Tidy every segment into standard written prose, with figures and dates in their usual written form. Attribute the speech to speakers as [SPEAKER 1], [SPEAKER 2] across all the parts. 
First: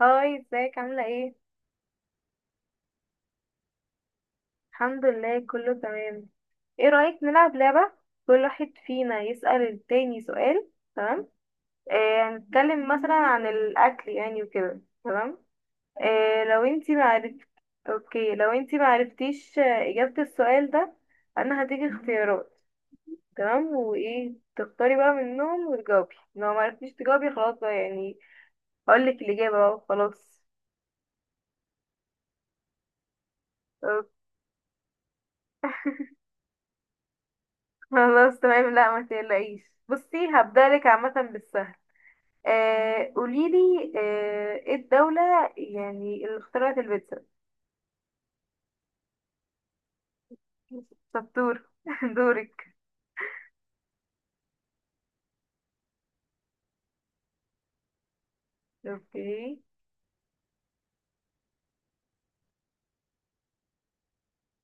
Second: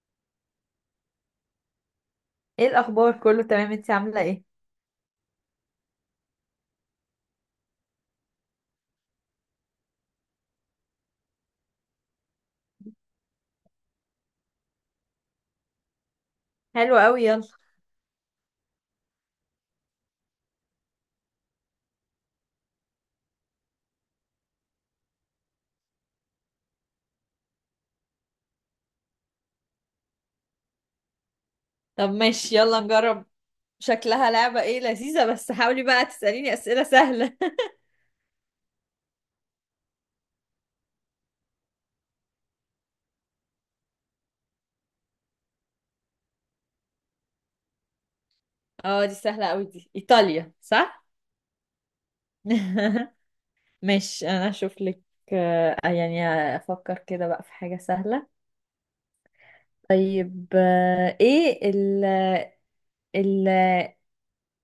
[SPEAKER 1] هاي، ازيك عاملة ايه؟
[SPEAKER 2] ايه الاخبار؟ كله تمام، انتي عامله ايه؟
[SPEAKER 1] الحمد لله كله تمام. ايه رأيك نلعب لعبة؟ كل واحد فينا يسأل التاني سؤال. تمام؟ هنتكلم مثلا عن الأكل، يعني وكده، تمام؟ لو انتي
[SPEAKER 2] حلو قوي،
[SPEAKER 1] معرفت.
[SPEAKER 2] يلا.
[SPEAKER 1] اوكي، لو انتي معرفتيش إجابة السؤال ده، أنا هديكي اختيارات. تمام، وايه تختاري بقى منهم وتجاوبي؟ لو معرفتيش تجاوبي خلاص بقى، يعني هقولك الإجابة بقى. خلاص
[SPEAKER 2] طب ماشي، يلا نجرب. شكلها لعبه ايه لذيذه، بس حاولي بقى تساليني اسئله سهله.
[SPEAKER 1] خلاص، تمام. لا ما تقلقيش بصي، هبدألك عامة بالسهل. قوليلي، ايه الدولة يعني اللي اخترعت البيتزا؟
[SPEAKER 2] اه، دي سهله قوي، دي ايطاليا، صح؟
[SPEAKER 1] شطور. دورك.
[SPEAKER 2] ماشي، انا اشوف لك. يعني افكر كده بقى في حاجه سهله.
[SPEAKER 1] اوكي،
[SPEAKER 2] طيب، آه، ايه ال ال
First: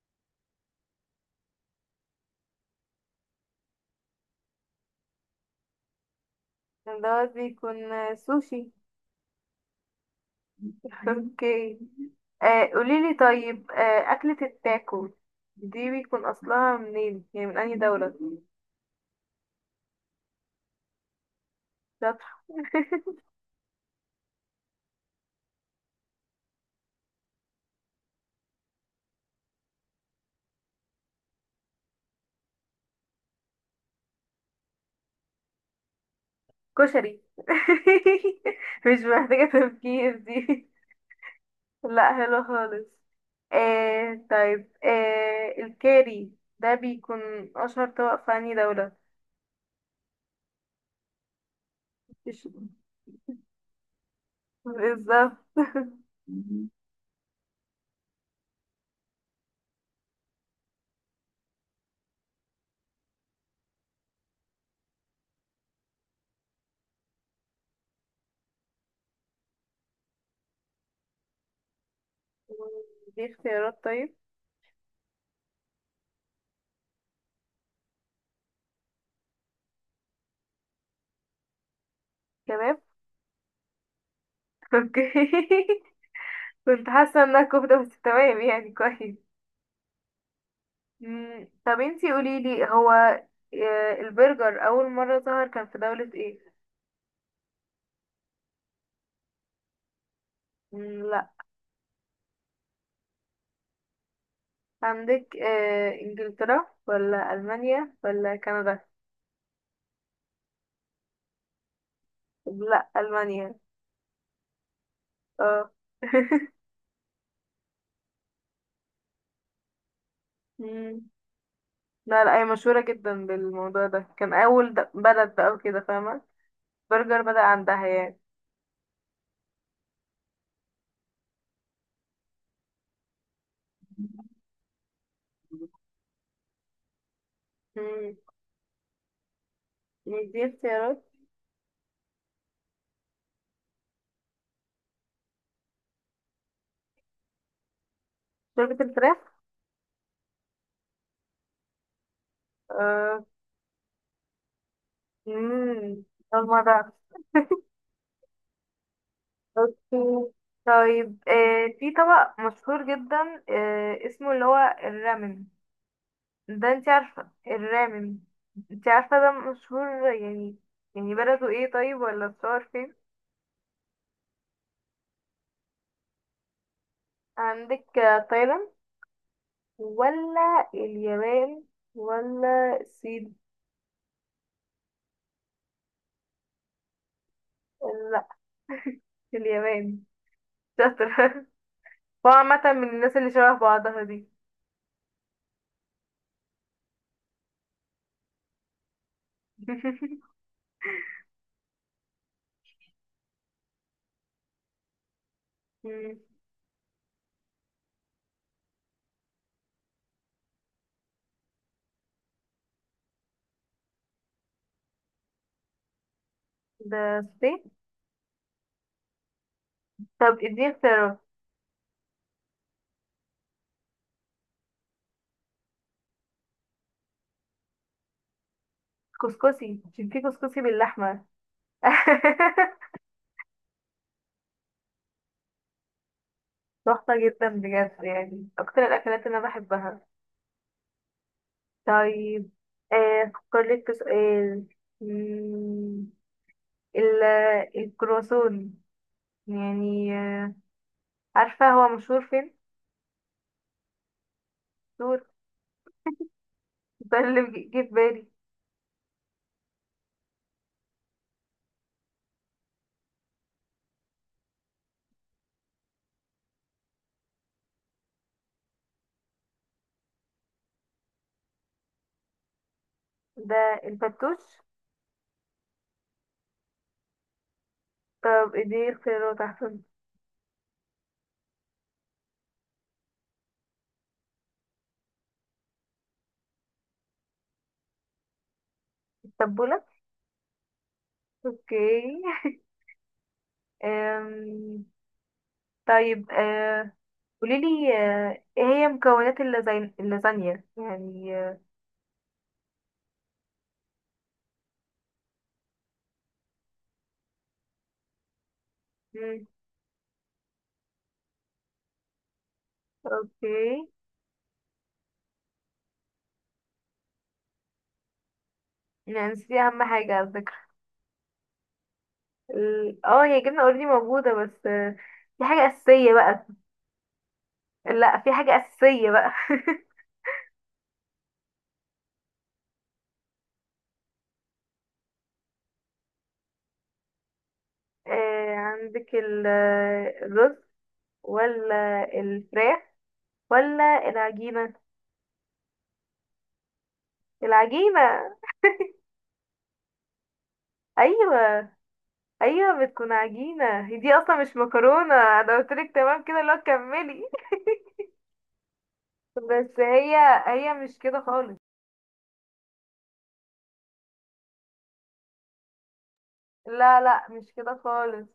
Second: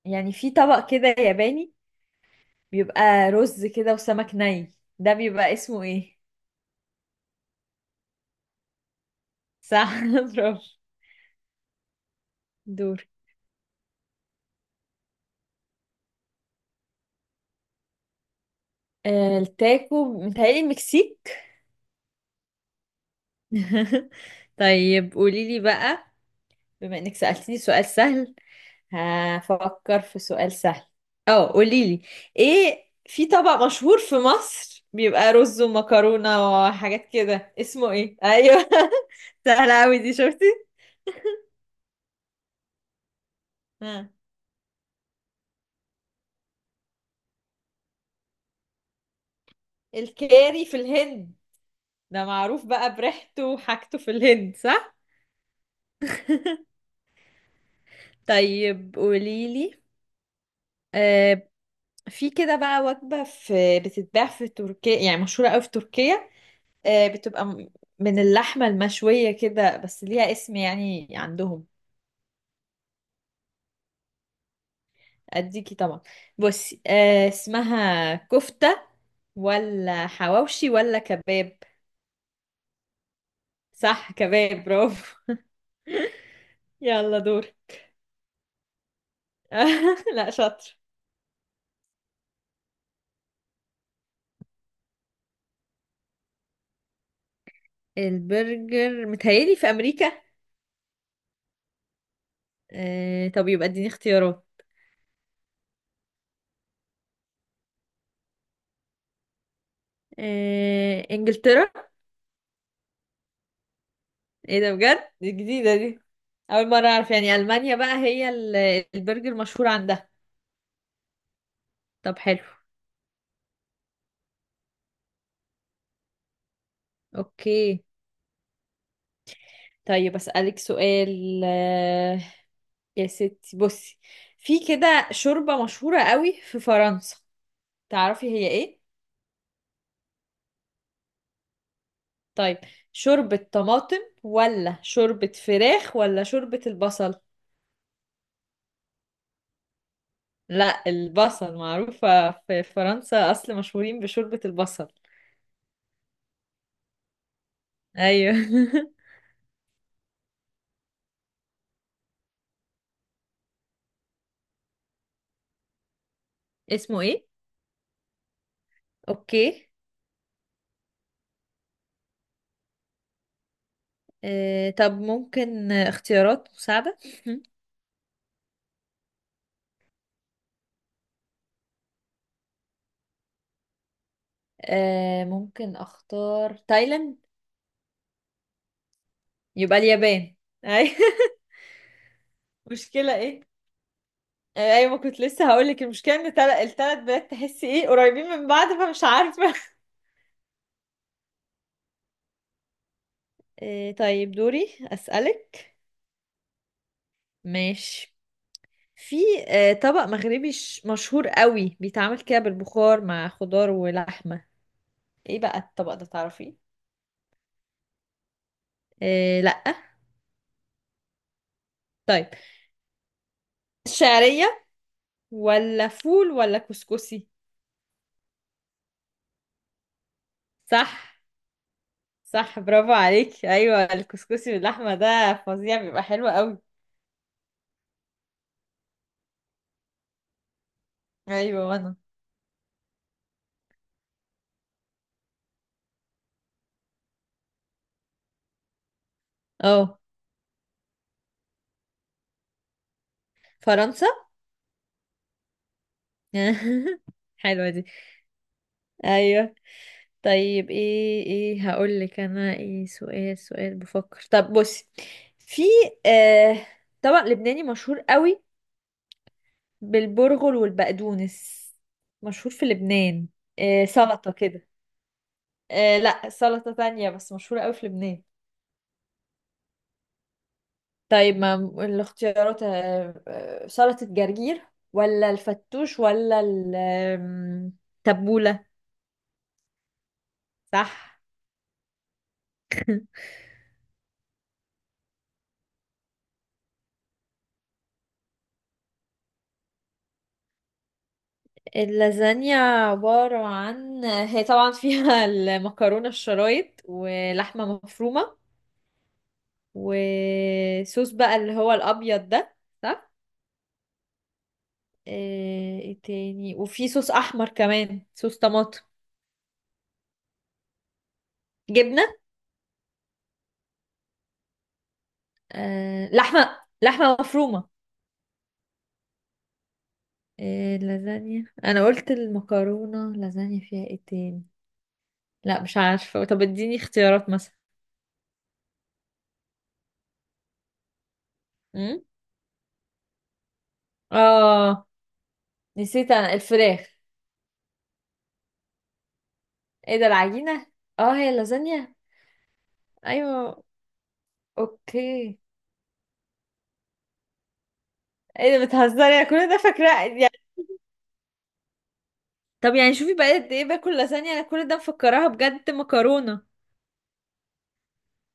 [SPEAKER 2] يعني في طبق كده ياباني، بيبقى رز كده وسمك ني، ده بيبقى اسمه ايه؟
[SPEAKER 1] دوت بيكون سوشي.
[SPEAKER 2] صح برافو.
[SPEAKER 1] اوكي.
[SPEAKER 2] دور.
[SPEAKER 1] قوليلي طيب، أكلة التاكو دي بيكون أصلها منين؟ يعني من أي دولة؟
[SPEAKER 2] التاكو متهيألي المكسيك.
[SPEAKER 1] شاطر.
[SPEAKER 2] طيب قولي لي بقى، بما انك سألتني سؤال سهل هفكر في سؤال سهل. اه، قولي لي ايه، في طبق مشهور في مصر بيبقى رز ومكرونة وحاجات
[SPEAKER 1] كشري.
[SPEAKER 2] كده، اسمه ايه؟ ايوه
[SPEAKER 1] مش محتاجة
[SPEAKER 2] سهلة اوي دي،
[SPEAKER 1] تفكير
[SPEAKER 2] شفتي؟
[SPEAKER 1] دي. لا حلو خالص.
[SPEAKER 2] ها،
[SPEAKER 1] طيب، الكاري ده بيكون أشهر طبق في أنهي دولة؟
[SPEAKER 2] الكاري في الهند، ده
[SPEAKER 1] مش-
[SPEAKER 2] معروف بقى بريحته وحاجته في الهند، صح؟
[SPEAKER 1] بالظبط.
[SPEAKER 2] طيب قولي لي، آه، في كده بقى وجبة في بتتباع في تركيا، يعني مشهورة قوي في تركيا، بتبقى من اللحمة المشوية كده، بس ليها اسم يعني عندهم.
[SPEAKER 1] دي اختيارات طيب.
[SPEAKER 2] اديكي طبعا، بصي، اسمها كفتة ولا حواوشي ولا كباب؟
[SPEAKER 1] كباب.
[SPEAKER 2] صح، كباب،
[SPEAKER 1] اوكي.
[SPEAKER 2] برافو.
[SPEAKER 1] كنت
[SPEAKER 2] يلا
[SPEAKER 1] حاسة انها
[SPEAKER 2] دور.
[SPEAKER 1] كفتة، بس تمام يعني كويس.
[SPEAKER 2] لا شاطر.
[SPEAKER 1] طب انتي قوليلي، هو البرجر أول مرة ظهر كان في دولة ايه؟
[SPEAKER 2] البرجر متهيألي في أمريكا.
[SPEAKER 1] مم، لا.
[SPEAKER 2] طب يبقى اديني اختيارات.
[SPEAKER 1] عندك إنجلترا ولا ألمانيا ولا كندا؟
[SPEAKER 2] انجلترا.
[SPEAKER 1] لا، ألمانيا.
[SPEAKER 2] ايه ده، بجد، دي
[SPEAKER 1] اه.
[SPEAKER 2] جديدة دي. اول مرة اعرف يعني المانيا بقى هي البرجر مشهور عندها.
[SPEAKER 1] مم.
[SPEAKER 2] طب
[SPEAKER 1] لا لا،
[SPEAKER 2] حلو.
[SPEAKER 1] هي مشهورة جدا بالموضوع ده، كان أول بلد بقى وكده، فاهمة؟ برجر بدأ
[SPEAKER 2] اوكي.
[SPEAKER 1] عندها يعني.
[SPEAKER 2] طيب اسألك سؤال، يا ستي بصي، في كده شوربة مشهورة قوي في فرنسا،
[SPEAKER 1] مم.
[SPEAKER 2] تعرفي هي ايه؟
[SPEAKER 1] يعني دي اختيارات.
[SPEAKER 2] طيب، شوربة طماطم ولا شوربة فراخ ولا شوربة البصل؟
[SPEAKER 1] شوربة الفراخ.
[SPEAKER 2] لا، البصل معروفة في
[SPEAKER 1] آه.
[SPEAKER 2] فرنسا، اصل مشهورين بشوربة البصل.
[SPEAKER 1] مم. أول مرة أعرف.
[SPEAKER 2] ايوه.
[SPEAKER 1] أوكي. طيب في طبق مشهور جدا اسمه اللي هو الرامن. ده انت
[SPEAKER 2] اسمه ايه؟
[SPEAKER 1] عارفة الرامن، انت عارفة ده
[SPEAKER 2] اوكي.
[SPEAKER 1] مشهور يعني؟ يعني بلده ايه طيب، ولا بتصور فين؟
[SPEAKER 2] طب ممكن اختيارات مساعدة.
[SPEAKER 1] عندك تايلاند ولا اليابان ولا الصين؟
[SPEAKER 2] ممكن اختار تايلاند.
[SPEAKER 1] لا،
[SPEAKER 2] يبقى
[SPEAKER 1] اليابان.
[SPEAKER 2] اليابان. أي
[SPEAKER 1] شاطر. هو عامة من
[SPEAKER 2] مشكلة
[SPEAKER 1] الناس اللي
[SPEAKER 2] ايه؟
[SPEAKER 1] شبه بعضها دي.
[SPEAKER 2] ايوه، ما كنت لسه هقولك، المشكلة ان التلات بلاد تحسي ايه قريبين من بعض، فمش عارفة. طيب دوري اسألك.
[SPEAKER 1] مم.
[SPEAKER 2] ماشي، في طبق مغربي مشهور قوي بيتعمل كده بالبخار مع خضار ولحمة، ايه بقى الطبق ده، تعرفيه؟
[SPEAKER 1] ده الصين.
[SPEAKER 2] لأ.
[SPEAKER 1] طب اديني اختيارات.
[SPEAKER 2] طيب، شعرية ولا فول ولا كسكسي؟
[SPEAKER 1] كسكسي، عشان في كسكسي
[SPEAKER 2] صح.
[SPEAKER 1] باللحمة.
[SPEAKER 2] صح برافو عليك، ايوه، الكسكسي باللحمه ده فظيع، بيبقى حلو قوي.
[SPEAKER 1] تحفة جدا بجد، يعني أكتر الأكلات اللي أنا بحبها.
[SPEAKER 2] ايوه وانا.
[SPEAKER 1] طيب أفكر لك في سؤال. مم، ال- الكرواسون،
[SPEAKER 2] اه
[SPEAKER 1] يعني عارفة هو مشهور فين؟
[SPEAKER 2] فرنسا.
[SPEAKER 1] ده اللي جه
[SPEAKER 2] حلوه
[SPEAKER 1] جه
[SPEAKER 2] دي.
[SPEAKER 1] في بالي.
[SPEAKER 2] ايوه. طيب، ايه هقول لك انا ايه، سؤال بفكر، طب بصي، في آه طبق لبناني مشهور قوي بالبرغل والبقدونس، مشهور في لبنان.
[SPEAKER 1] ده
[SPEAKER 2] آه، سلطة
[SPEAKER 1] الفتوش.
[SPEAKER 2] كده. آه لا، سلطة تانية بس مشهورة قوي في لبنان.
[SPEAKER 1] طب دي اختيارات احسن.
[SPEAKER 2] طيب، ما الاختيارات، سلطة جرجير ولا الفتوش ولا التبولة؟
[SPEAKER 1] التبولة.
[SPEAKER 2] صح.
[SPEAKER 1] اوكي. أم... طيب قوليلي ايه هي مكونات اللازانيا، يعني
[SPEAKER 2] اللازانيا عبارة عن، هي طبعا فيها المكرونة الشرايط ولحمة مفرومة
[SPEAKER 1] مم،
[SPEAKER 2] وصوص بقى اللي هو الأبيض ده، صح؟
[SPEAKER 1] اوكي.
[SPEAKER 2] ايه تاني، وفي صوص أحمر كمان، صوص طماطم.
[SPEAKER 1] يعني نسيتي اهم حاجة على فكرة.
[SPEAKER 2] جبنة.
[SPEAKER 1] اه هي جبنة اوريدي موجودة، بس في حاجة
[SPEAKER 2] آه،
[SPEAKER 1] اساسية بقى.
[SPEAKER 2] لحمة لحمة مفرومة.
[SPEAKER 1] لا، في حاجة اساسية بقى.
[SPEAKER 2] إيه، اللازانيا انا قلت المكرونه، اللازانيا فيها ايه تاني؟ لا مش عارفة، طب اديني اختيارات مثلا.
[SPEAKER 1] عندك الرز
[SPEAKER 2] امم
[SPEAKER 1] ولا الفراخ ولا العجينة؟
[SPEAKER 2] اه، نسيت انا الفراخ.
[SPEAKER 1] العجينة.
[SPEAKER 2] ايه ده، العجينة؟ اه، هي
[SPEAKER 1] ايوه.
[SPEAKER 2] اللازانيا؟
[SPEAKER 1] ايوه بتكون
[SPEAKER 2] ايوه.
[SPEAKER 1] عجينة، هي دي اصلا مش مكرونة،
[SPEAKER 2] اوكي.
[SPEAKER 1] انا قلتلك. تمام كده؟ لا كملي.
[SPEAKER 2] ايه ده، بتهزري؟ انا كل ده
[SPEAKER 1] بس
[SPEAKER 2] فاكرة
[SPEAKER 1] هي
[SPEAKER 2] يعني.
[SPEAKER 1] هي مش كده خالص.
[SPEAKER 2] طب يعني شوفي بقى قد ايه باكل لازانيا، انا كل ده مفكراها بجد مكرونة،
[SPEAKER 1] لا لا، مش كده خالص.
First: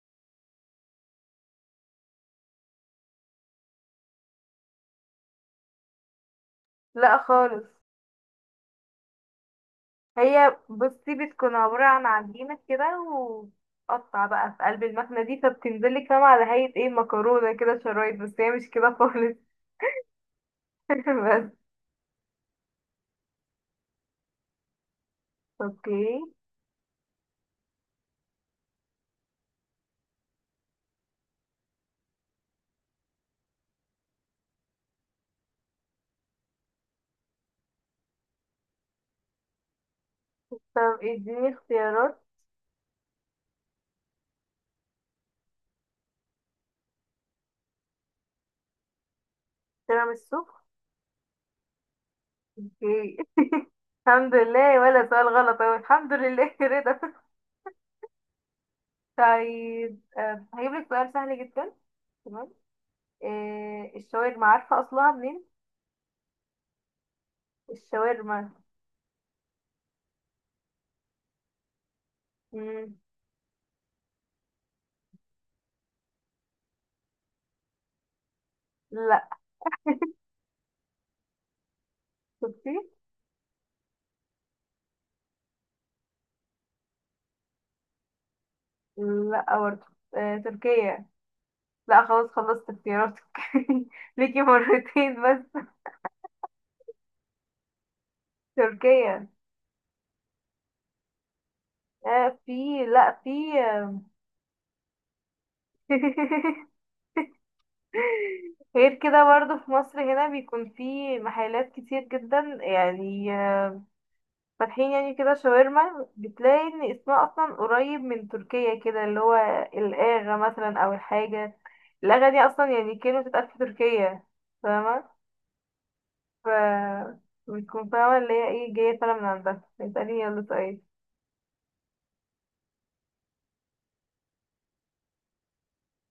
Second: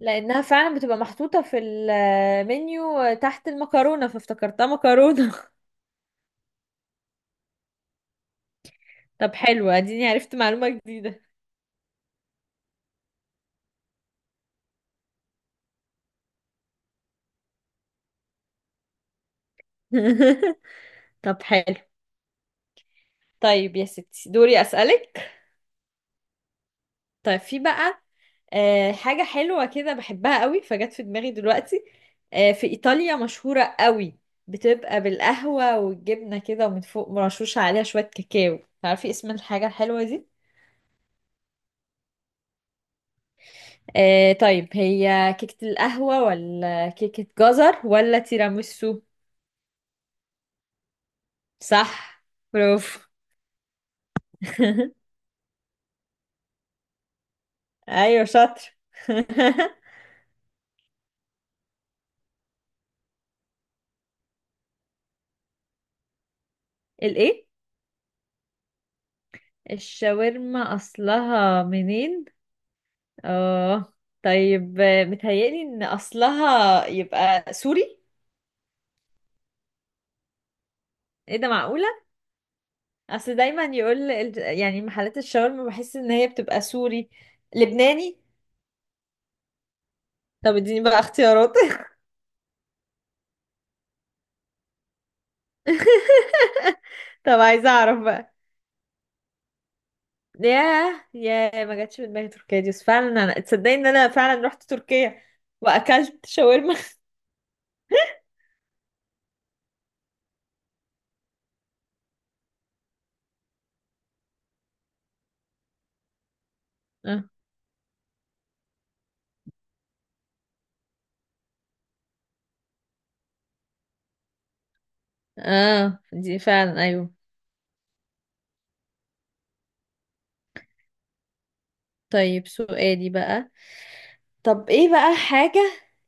[SPEAKER 2] لانها فعلا بتبقى محطوطة في المنيو تحت المكرونة، فافتكرتها مكرونة.
[SPEAKER 1] لا خالص.
[SPEAKER 2] طب حلو، اديني عرفت
[SPEAKER 1] هي
[SPEAKER 2] معلومة
[SPEAKER 1] بصي
[SPEAKER 2] جديدة.
[SPEAKER 1] بتكون عبارة عن عجينة كده، وقطع بقى في قلب المكنة دي، فبتنزلك فاهمة على هيئة ايه؟ مكرونة كده شرايط، بس هي مش كده خالص.
[SPEAKER 2] طب
[SPEAKER 1] بس.
[SPEAKER 2] حلو. طيب يا ستي دوري اسألك.
[SPEAKER 1] اوكي.
[SPEAKER 2] طيب، في بقى حاجة حلوة كده بحبها قوي، فجت في دماغي دلوقتي، في إيطاليا مشهورة قوي، بتبقى بالقهوة والجبنة كده، ومن فوق مرشوشة عليها شوية كاكاو، تعرفي اسم الحاجة الحلوة دي؟
[SPEAKER 1] طب اديني اختيارات.
[SPEAKER 2] طيب، هي كيكة القهوة ولا كيكة جزر ولا تيراميسو؟
[SPEAKER 1] تيراميسو.
[SPEAKER 2] صح، برافو.
[SPEAKER 1] اوكي. الحمد لله، ولا سؤال غلط اهو، الحمد لله، رضا.
[SPEAKER 2] أيوة شاطر.
[SPEAKER 1] طيب هجيب لك سؤال سهل جدا. تمام. إيه الشاورما، عارفة أصلها منين؟
[SPEAKER 2] الإيه؟
[SPEAKER 1] الشاورما.
[SPEAKER 2] الشاورما أصلها منين؟
[SPEAKER 1] مم.
[SPEAKER 2] اه، طيب، متهيألي ان اصلها يبقى سوري.
[SPEAKER 1] لا.
[SPEAKER 2] ايه ده، معقولة؟
[SPEAKER 1] شفتي؟
[SPEAKER 2] اصل دايما يقول يعني محلات الشاورما بحس ان هي بتبقى سوري لبناني.
[SPEAKER 1] لا برضه.
[SPEAKER 2] طب اديني بقى
[SPEAKER 1] تركيا.
[SPEAKER 2] اختيارات.
[SPEAKER 1] لا خلاص، خلصت اختياراتك. ليكي مرتين بس.
[SPEAKER 2] طب عايزة اعرف بقى.
[SPEAKER 1] تركيا.
[SPEAKER 2] ياه ياه، ما جاتش في دماغي
[SPEAKER 1] آه
[SPEAKER 2] تركيا دي،
[SPEAKER 1] في
[SPEAKER 2] بس
[SPEAKER 1] لا
[SPEAKER 2] فعلا
[SPEAKER 1] في.
[SPEAKER 2] انا تصدقي ان
[SPEAKER 1] آه،
[SPEAKER 2] انا فعلا رحت تركيا واكلت شاورما.
[SPEAKER 1] غير كده برضه في مصر هنا بيكون في محلات كتير جدا، يعني فاتحين يعني كده شاورما. بتلاقي ان اسمها
[SPEAKER 2] اه،
[SPEAKER 1] اصلا قريب من تركيا كده، اللي هو الاغا مثلا، او الحاجه الاغا دي، اصلا يعني كلمه بتتقال في تركيا. فاهمه.
[SPEAKER 2] اه، دي
[SPEAKER 1] ف
[SPEAKER 2] فعلا، ايوه.
[SPEAKER 1] بتكون فاهمه اللي هي ايه، جايه فعلا من عندها. اساليني يلا طيب.
[SPEAKER 2] طيب سؤالي بقى، طب ايه بقى حاجة،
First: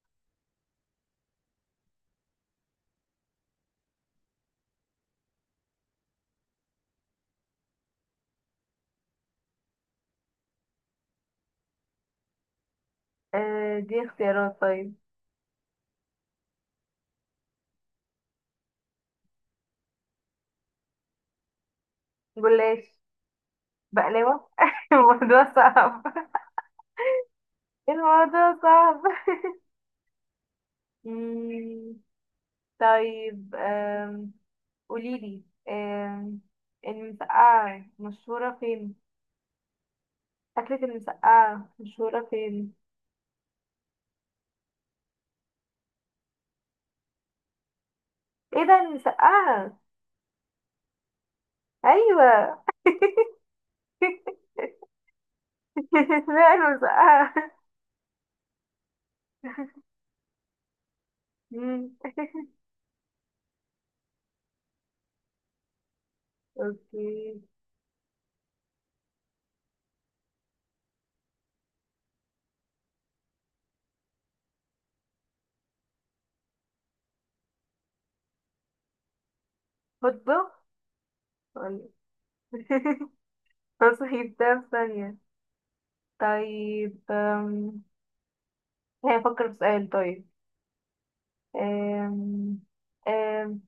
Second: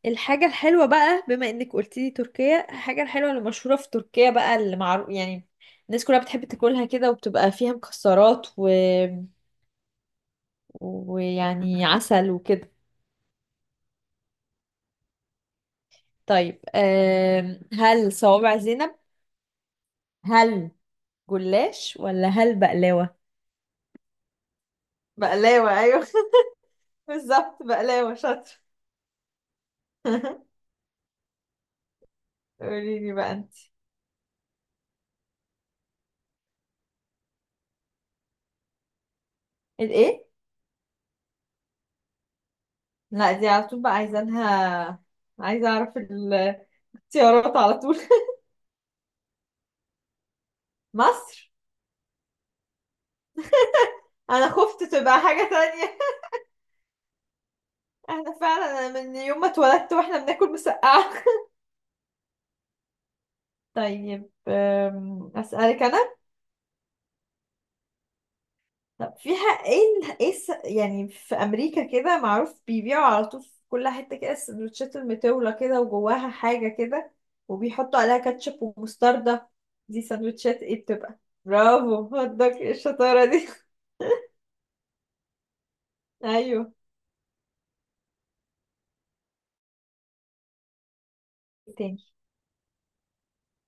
[SPEAKER 2] الحاجة الحلوة بقى، بما انك قلتيلي تركيا، الحاجة الحلوة اللي مشهورة في تركيا بقى، اللي معروف يعني الناس كلها بتحب تاكلها كده، وبتبقى فيها مكسرات و... ويعني عسل وكده.
[SPEAKER 1] دي اختيارات طيب.
[SPEAKER 2] طيب، هل صوابع زينب، هل جلاش، ولا هل
[SPEAKER 1] جلاش.
[SPEAKER 2] بقلاوة؟
[SPEAKER 1] بقلاوه. الموضوع
[SPEAKER 2] بقلاوة،
[SPEAKER 1] صعب.
[SPEAKER 2] ايوه بالظبط، بقلاوة،
[SPEAKER 1] الموضوع
[SPEAKER 2] شاطر.
[SPEAKER 1] صعب. مم،
[SPEAKER 2] قوليلي بقى انت.
[SPEAKER 1] طيب قوليلي آم، المسقعة مشهورة فين؟
[SPEAKER 2] الايه؟
[SPEAKER 1] أكلة المسقعة مشهورة فين؟
[SPEAKER 2] لا، دي على طول بقى عايزانها، عايزة اعرف الاختيارات على طول.
[SPEAKER 1] ايه ده المسقعة؟
[SPEAKER 2] مصر.
[SPEAKER 1] أيوة.
[SPEAKER 2] انا خفت تبقى حاجة تانية.
[SPEAKER 1] اسمها المسقعة.
[SPEAKER 2] احنا فعلا، أنا من يوم ما اتولدت واحنا بناكل مسقعة.
[SPEAKER 1] مم.
[SPEAKER 2] طيب، اسألك انا.
[SPEAKER 1] اوكي.
[SPEAKER 2] طب فيها ايه، يعني في امريكا كده معروف بيبيعوا على طول في كل حتة كده السندوتشات المطولة كده، وجواها حاجة كده، وبيحطوا عليها كاتشب ومستردة، دي
[SPEAKER 1] هطبخ.
[SPEAKER 2] سندوتشات ايه بتبقى؟
[SPEAKER 1] ولا.
[SPEAKER 2] برافو، هدك الشطارة دي.
[SPEAKER 1] تصحيح ده في ثانية.
[SPEAKER 2] ايوه.
[SPEAKER 1] طيب هي أفكر في سؤال طيب.
[SPEAKER 2] تاني؟
[SPEAKER 1] أم، أم،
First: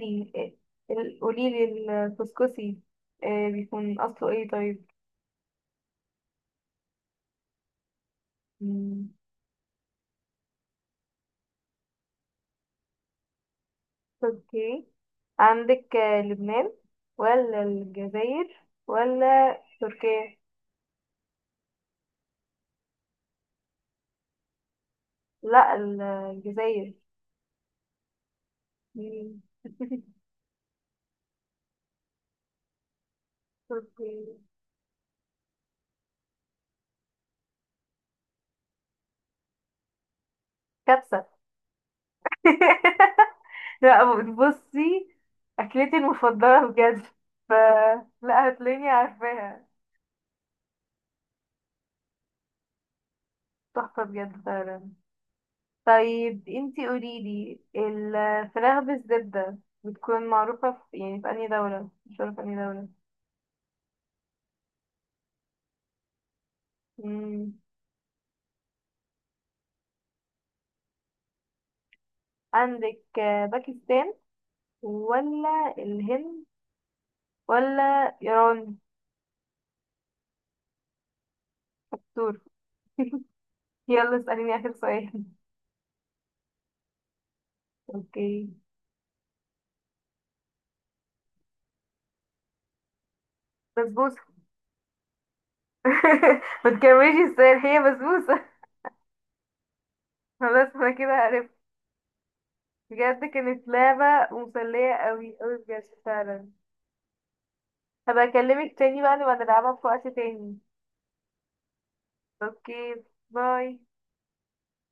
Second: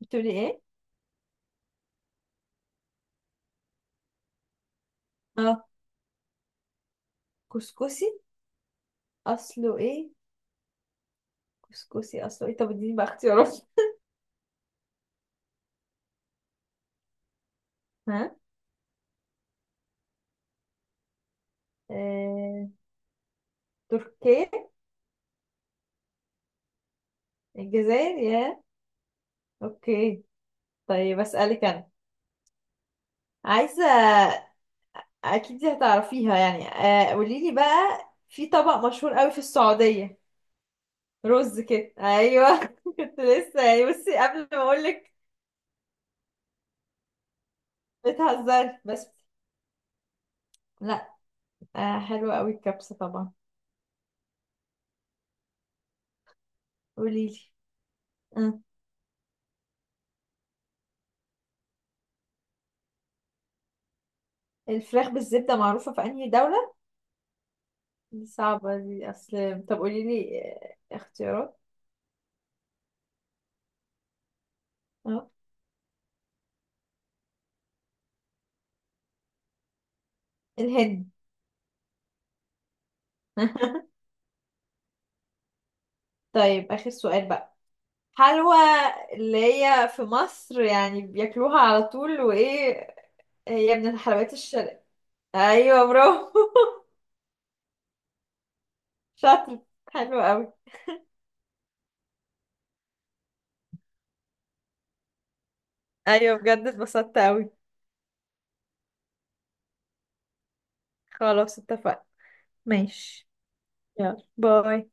[SPEAKER 2] بتقولي ايه؟
[SPEAKER 1] قوليلي الكسكسي، بيكون أصله ايه طيب؟
[SPEAKER 2] اه، كسكسي،
[SPEAKER 1] مم.
[SPEAKER 2] اصله ايه؟ كسكسي اصلا، طب اديني بقى اختيارات.
[SPEAKER 1] تركي. عندك لبنان ولا
[SPEAKER 2] ها،
[SPEAKER 1] الجزائر ولا تركيا؟
[SPEAKER 2] آه... تركيا.
[SPEAKER 1] لا الجزائر.
[SPEAKER 2] الجزائر، يا.
[SPEAKER 1] مم.
[SPEAKER 2] اوكي. طيب اسالك انا. عايزه
[SPEAKER 1] تركيا.
[SPEAKER 2] اكيد دي هتعرفيها يعني، قولي لي بقى، في طبق مشهور قوي في السعوديه.
[SPEAKER 1] كبسة.
[SPEAKER 2] رز كده، ايوه كنت لسه يعني
[SPEAKER 1] لا
[SPEAKER 2] بصي قبل ما اقول
[SPEAKER 1] بصي،
[SPEAKER 2] لك.
[SPEAKER 1] أكلتي المفضلة بجد. ف لا
[SPEAKER 2] بتهزري
[SPEAKER 1] هتلاقيني
[SPEAKER 2] بس.
[SPEAKER 1] عارفاها.
[SPEAKER 2] لا. حلوه قوي الكبسه طبعا.
[SPEAKER 1] تحفة بجد فعلا. طيب انتي
[SPEAKER 2] قولي لي،
[SPEAKER 1] قوليلي
[SPEAKER 2] آه.
[SPEAKER 1] الفراخ بالزبدة بتكون معروفة في، يعني في أنهي دولة؟ مش عارفة أنهي دولة.
[SPEAKER 2] الفراخ بالزبده معروفه في انهي دوله؟
[SPEAKER 1] مم.
[SPEAKER 2] دي صعبه دي، اصل، طب قولي لي اختيارات.
[SPEAKER 1] عندك باكستان ولا الهند ولا إيران؟
[SPEAKER 2] الهند.
[SPEAKER 1] دور. يلا اسأليني آخر سؤال.
[SPEAKER 2] طيب آخر سؤال بقى،
[SPEAKER 1] اوكي.
[SPEAKER 2] حلوى اللي هي في مصر يعني بياكلوها على طول، وإيه، هي من
[SPEAKER 1] بسبوسة.
[SPEAKER 2] الحلويات الشرقية. أيوة برافو.
[SPEAKER 1] ما تكمليش السؤال، هي بسبوسة.
[SPEAKER 2] شاطر. حلو أوي.
[SPEAKER 1] خلاص انا كده عرفت. بجد كانت لعبة مسلية قوي قوي، بجد
[SPEAKER 2] أيوة
[SPEAKER 1] فعلا.
[SPEAKER 2] بجد اتبسطت أوي.
[SPEAKER 1] هبقى اكلمك تاني بقى، نبقى نلعبها في وقت تاني.
[SPEAKER 2] خلاص اتفقنا.
[SPEAKER 1] اوكي.
[SPEAKER 2] ماشي.
[SPEAKER 1] باي.
[SPEAKER 2] يلا باي.